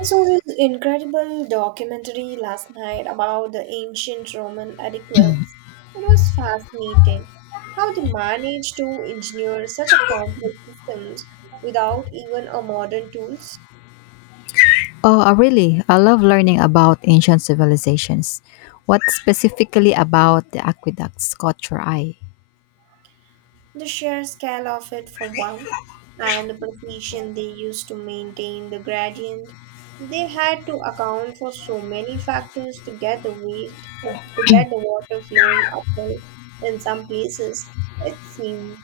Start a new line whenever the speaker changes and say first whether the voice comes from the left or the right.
right: I saw this incredible documentary last night about the ancient Roman aqueducts. It was fascinating how they managed to engineer such a complex systems without even a modern tools.
left: Oh, I love learning about ancient civilizations. What specifically about the aqueducts caught your eye?
right: The sheer scale of it for one, and the precision they used to maintain the gradient. They had to account for so many factors to get the waste, to get the water flowing uphill in some places. It seemed.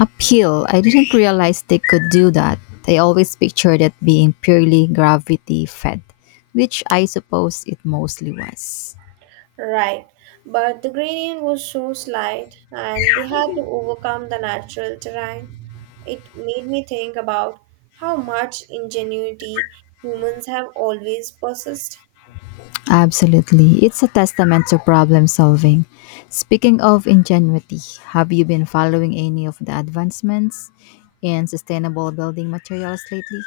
left: Uphill, I didn't realize they could do that. I always pictured it being purely gravity fed, which I suppose it mostly was.
right: Right, but the gradient was so slight and they had to overcome the natural terrain. It made me think about how much ingenuity humans have always possessed.
left: Absolutely. It's a testament to problem solving. Speaking of ingenuity, have you been following any of the advancements in sustainable building materials lately?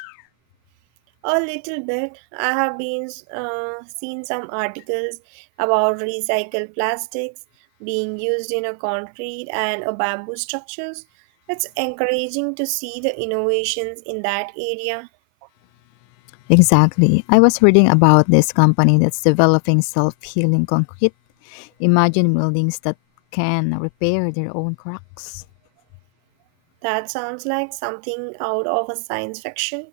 right: A little bit, I have been seen some articles about recycled plastics being used in a concrete and a bamboo structures. It's encouraging to see the innovations in that area.
left: Exactly. I was reading about this company that's developing self healing concrete. Imagine buildings that can repair their own cracks.
right: That sounds like something out of a science fiction.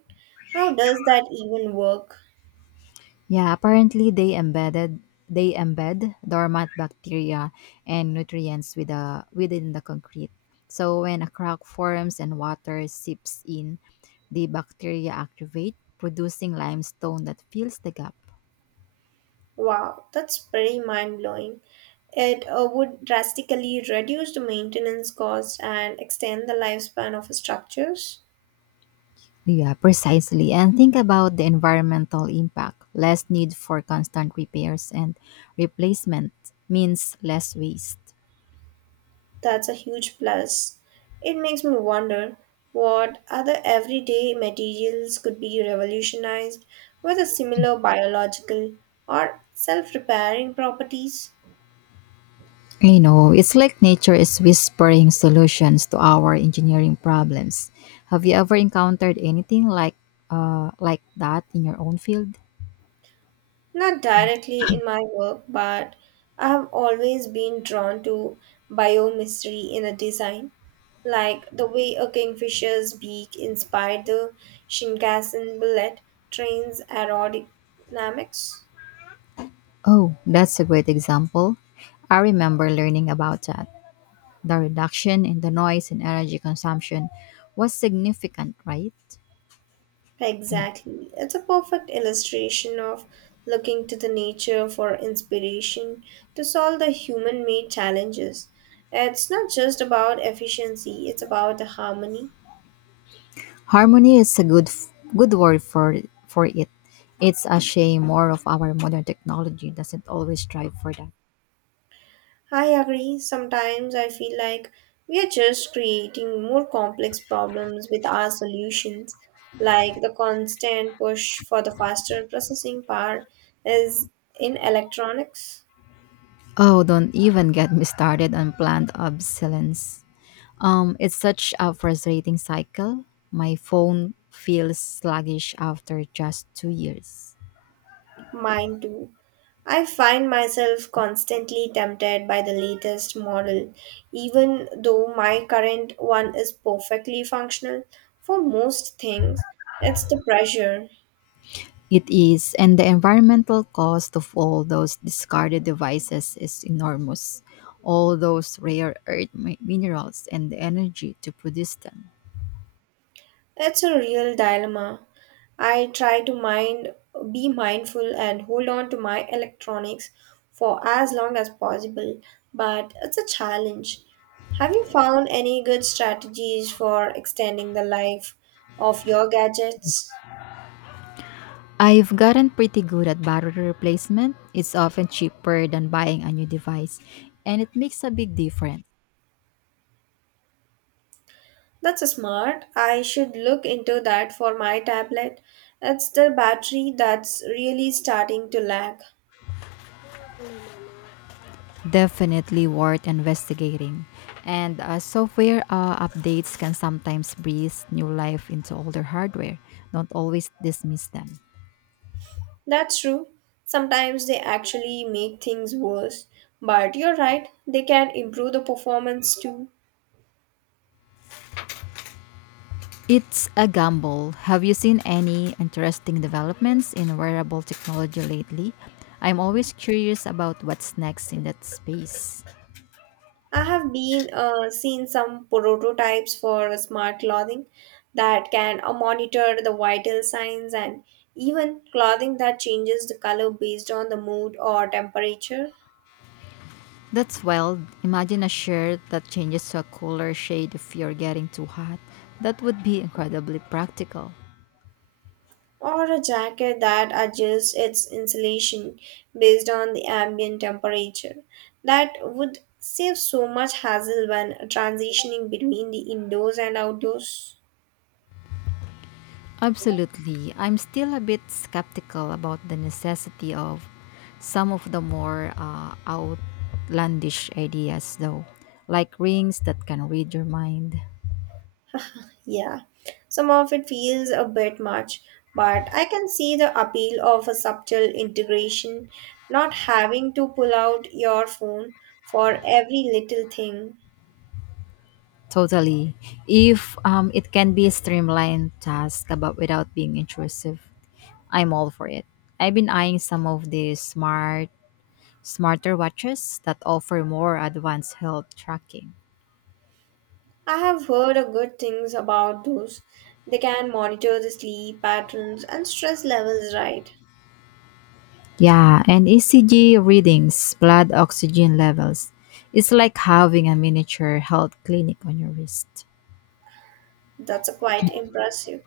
right: How does that even work?
left: Yeah, apparently they embed dormant bacteria and nutrients within the concrete. So when a crack forms and water seeps in, the bacteria activate, producing limestone that fills the gap.
right: Wow, that's pretty mind blowing. It would drastically reduce the maintenance cost and extend the lifespan of structures.
left: Yeah, precisely. And think about the environmental impact. Less need for constant repairs and replacement means less waste.
right: That's a huge plus. It makes me wonder what other everyday materials could be revolutionized with a similar biological or self repairing properties.
left: You know, it's like nature is whispering solutions to our engineering problems. Have you ever encountered anything like that in your own field?
right: Not directly in my work, but I have always been drawn to biomystery in a design, like the way a kingfisher's beak inspired the Shinkansen bullet train's aerodynamics.
left: Oh, that's a great example. I remember learning about that. The reduction in the noise and energy consumption was significant, right?
right: Exactly. It's a perfect illustration of looking to the nature for inspiration to solve the human made challenges. It's not just about efficiency, it's about the harmony.
left: Harmony is a good word for it. It's a shame more of our modern technology doesn't always strive for that.
right: I agree. Sometimes I feel like we are just creating more complex problems with our solutions. Like the constant push for the faster processing power is in electronics,
left: Oh, don't even get me started on planned obsolescence. It's such a frustrating cycle. My phone feels sluggish after just 2 years.
right: mine too. I find myself constantly tempted by the latest model, even though my current one is perfectly functional for most things. It's the pressure.
left: It is, and the environmental cost of all those discarded devices is enormous. All those rare minerals and the energy to produce them.
right: It's a real dilemma. I try to mind be mindful and hold on to my electronics for as long as possible, but it's a challenge. Have you found any good strategies for extending the life of your gadgets?
left: I've gotten pretty good at battery replacement. It's often cheaper than buying a new device, and it makes a big difference.
right: That's a smart. I should look into that for my tablet. It's the battery that's really starting to lag.
left: Definitely worth investigating. And software updates can sometimes breathe new life into older hardware. Don't always dismiss them.
right: That's true. Sometimes they actually make things worse, but you're right, they can improve the performance too.
left: It's a gamble. Have you seen any interesting developments in wearable technology lately? I'm always curious about what's next in that space.
right: I have been seen some prototypes for smart clothing that can monitor the vital signs and even clothing that changes the color based on the mood or temperature.
left: That's wild. Imagine a shirt that changes to a cooler shade if you're getting too hot. That would be incredibly practical.
right: Or a jacket that adjusts its insulation based on the ambient temperature. That would save so much hassle when transitioning between the indoors and outdoors.
left: Absolutely. I'm still a bit skeptical about the necessity of some of the more outlandish ideas, though, like rings that can read your mind.
right: Yeah, some of it feels a bit much, but I can see the appeal of a subtle integration, not having to pull out your phone for every little thing.
left: Totally. If it can be a streamlined task about without being intrusive, I'm all for it. I've been eyeing some of these smarter watches that offer more advanced health tracking.
right: I have heard a good things about those. They can monitor the sleep patterns and stress levels, right?
left: Yeah, and ECG readings, blood oxygen levels. It's like having a miniature health clinic on your wrist.
right: That's quite impressive.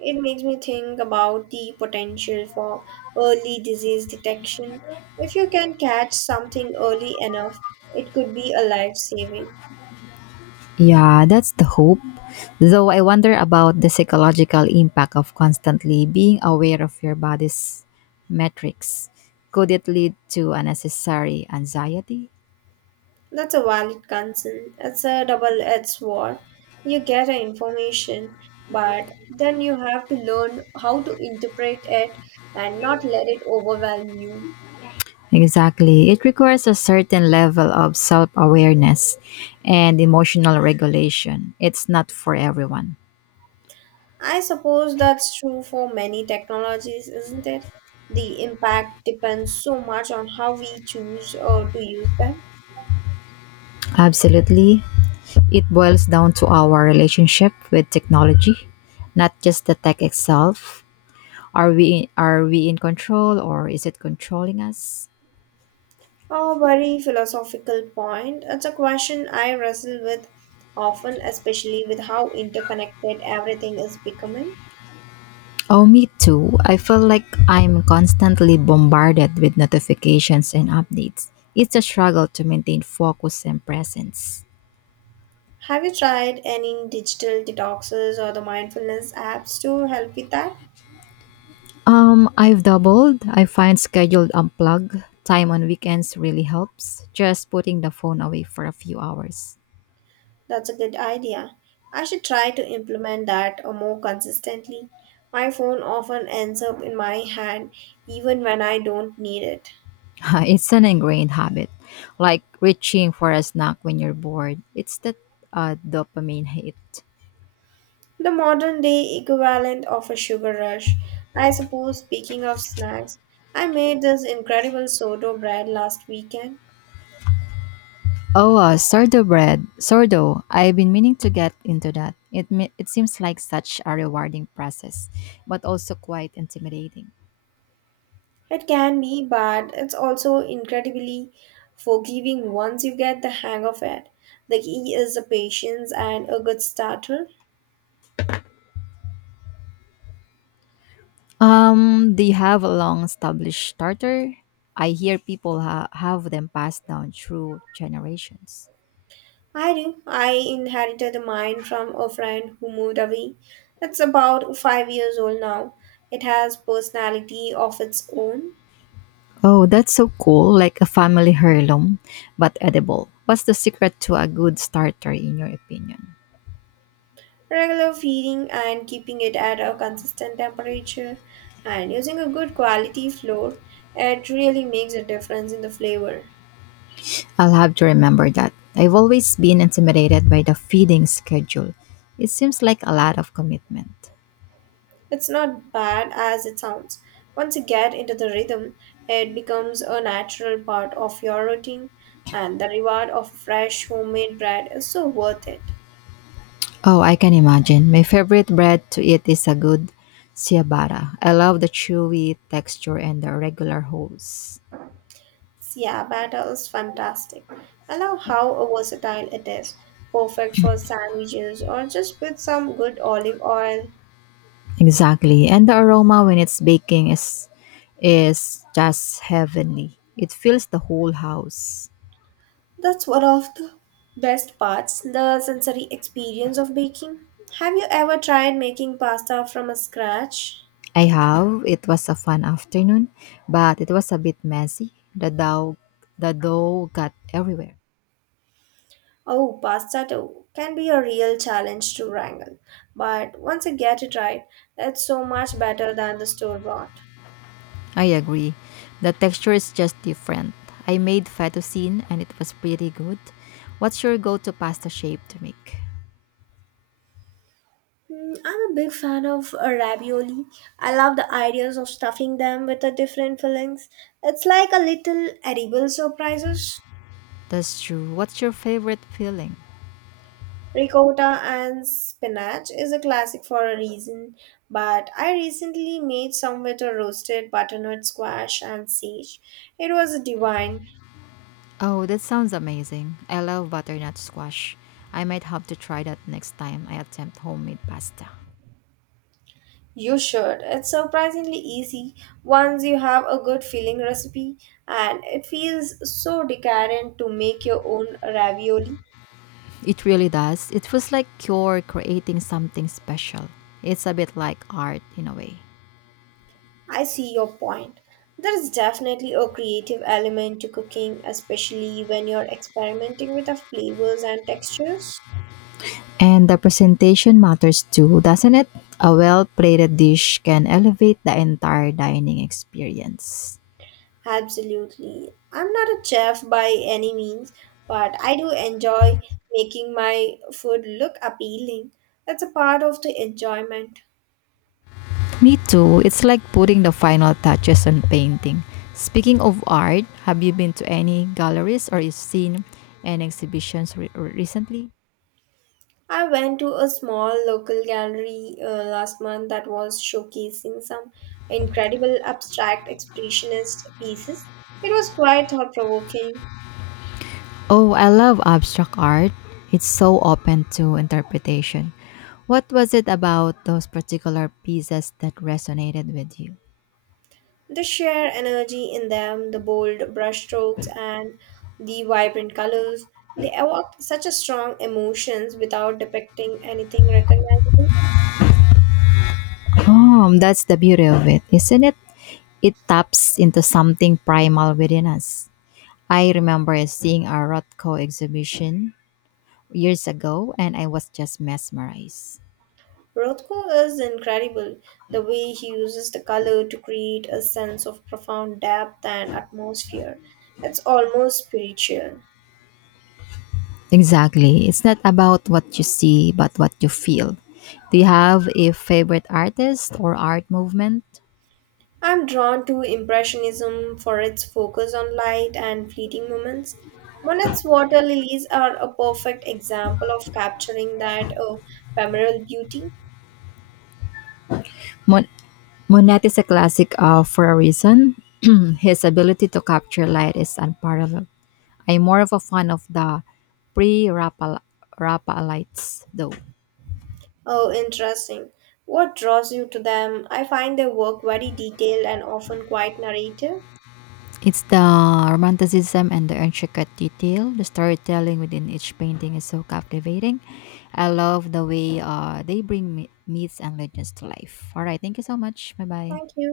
right: It makes me think about the potential for early disease detection. If you can catch something early enough, it could be a life saving.
left: Yeah, that's the hope. Though I wonder about the psychological impact of constantly being aware of your body's metrics. Could it lead to unnecessary anxiety?
right: That's a valid concern. It's a double edged sword. You get the information, but then you have to learn how to interpret it and not let it overwhelm you.
left: Exactly. It requires a certain level of self awareness and emotional regulation. It's not for everyone.
right: I suppose that's true for many technologies, isn't it? The impact depends so much on how we choose to use them.
left: Absolutely. It boils down to our relationship with technology, not just the tech itself. Are we in control or is it controlling us?
right: A very philosophical point. It's a question I wrestle with often, especially with how interconnected everything is becoming.
left: Oh, me too. I feel like I'm constantly bombarded with notifications and updates. It's a struggle to maintain focus and presence.
right: Have you tried any digital detoxes or the mindfulness apps to help with that?
left: I've doubled. I find scheduled unplug time on weekends really helps. Just putting the phone away for a few hours.
right: That's a good idea. I should try to implement that more consistently. My phone often ends up in my hand even when I don't need it.
left: It's an ingrained habit, like reaching for a snack when you're bored. It's that dopamine hit.
right: The modern day equivalent of a sugar rush. I suppose, speaking of snacks, I made this incredible sourdough bread last weekend.
left: Oh, sourdough. I've been meaning to get into that. It seems like such a rewarding process, but also quite intimidating.
right: It can be, but it's also incredibly forgiving once you get the hang of it. The key is the patience and a good starter.
left: They have a long established starter. I hear have them passed down through generations.
right: I do. I inherited mine from a friend who moved away. It's about 5 years old now. It has personality of its own,
left: Oh, that's so cool, like a family heirloom, but edible. What's the secret to a good starter, in your opinion?
right: regular feeding and keeping it at a consistent temperature and using a good quality flour, it really makes a difference in the flavor.
left: I'll have to remember that. I've always been intimidated by the feeding schedule. It seems like a lot of commitment.
right: It's not bad as it sounds. Once you get into the rhythm, it becomes a natural part of your routine and the reward of fresh homemade bread is so worth it.
left: Oh, I can imagine. My favorite bread to eat is a good ciabatta. I love the chewy texture and the regular holes.
right: Yeah, batter is fantastic. I love how versatile it is. Perfect for sandwiches or just with some good olive oil.
left: Exactly. And the aroma when it's baking is just heavenly. It fills the whole house.
right: That's one of the best parts, the sensory experience of baking. Have you ever tried making pasta from scratch?
left: I have. It was a fun afternoon, but it was a bit messy. The dough got everywhere.
right: Oh, pasta too can be a real challenge to wrangle, but once you get it right, it's so much better than the store bought.
left: I agree. The texture is just different. I made fettuccine and it was pretty good. What's your go-to pasta shape to make?
right: Mm, I'm a big fan of ravioli. I love the ideas of stuffing them with the different fillings. It's like a little edible surprises.
left: That's true. What's your favorite filling?
right: Ricotta and spinach is a classic for a reason, but I recently made some with a roasted butternut squash and sage. It was divine.
left: Oh, that sounds amazing. I love butternut squash. I might have to try that next time I attempt homemade pasta.
right: You should. It's surprisingly easy once you have a good filling recipe, and it feels so decadent to make your own ravioli.
left: It really does. It feels like you're creating something special. It's a bit like art in a way.
right: I see your point. There is definitely a creative element to cooking, especially when you're experimenting with the flavors and textures.
left: And the presentation matters too, doesn't it? A well plated dish can elevate the entire dining experience.
right: Absolutely. I'm not a chef by any means, but I do enjoy making my food look appealing. That's a part of the enjoyment.
left: Me too. It's like putting the final touches on painting. Speaking of art, have you been to any galleries or seen any exhibitions recently?
right: I went to a small local gallery last month that was showcasing some incredible abstract expressionist pieces. It was quite thought provoking.
left: Oh, I love abstract art. It's so open to interpretation. What was it about those particular pieces that resonated with you?
right: The sheer energy in them, the bold brushstrokes, and the vibrant colors, they evoke such a strong emotions without depicting anything recognizable.
left: Oh, that's the beauty of it, isn't it? It taps into something primal within us. I remember seeing a Rothko exhibition years ago and I was just mesmerized.
right: Rothko is incredible. The way he uses the color to create a sense of profound depth and atmosphere. It's almost spiritual.
left: Exactly. It's not about what you see, but what you feel. Do you have a favorite artist or art movement?
right: I'm drawn to Impressionism for its focus on light and fleeting moments. Monet's water lilies are a perfect example of capturing that ephemeral beauty.
left: Mon- Monet is a classic for a reason. His ability to capture light is unparalleled. I'm more of a fan of the pre-Raphaelites, though.
right: Oh, interesting. What draws you to them? I find their work very detailed and often quite narrative.
left: It's the romanticism and the intricate detail. The storytelling within each painting is so captivating. I love the way they bring myths and legends to life. All right, thank you so much. Bye
right: Thank
left: bye.
right: you.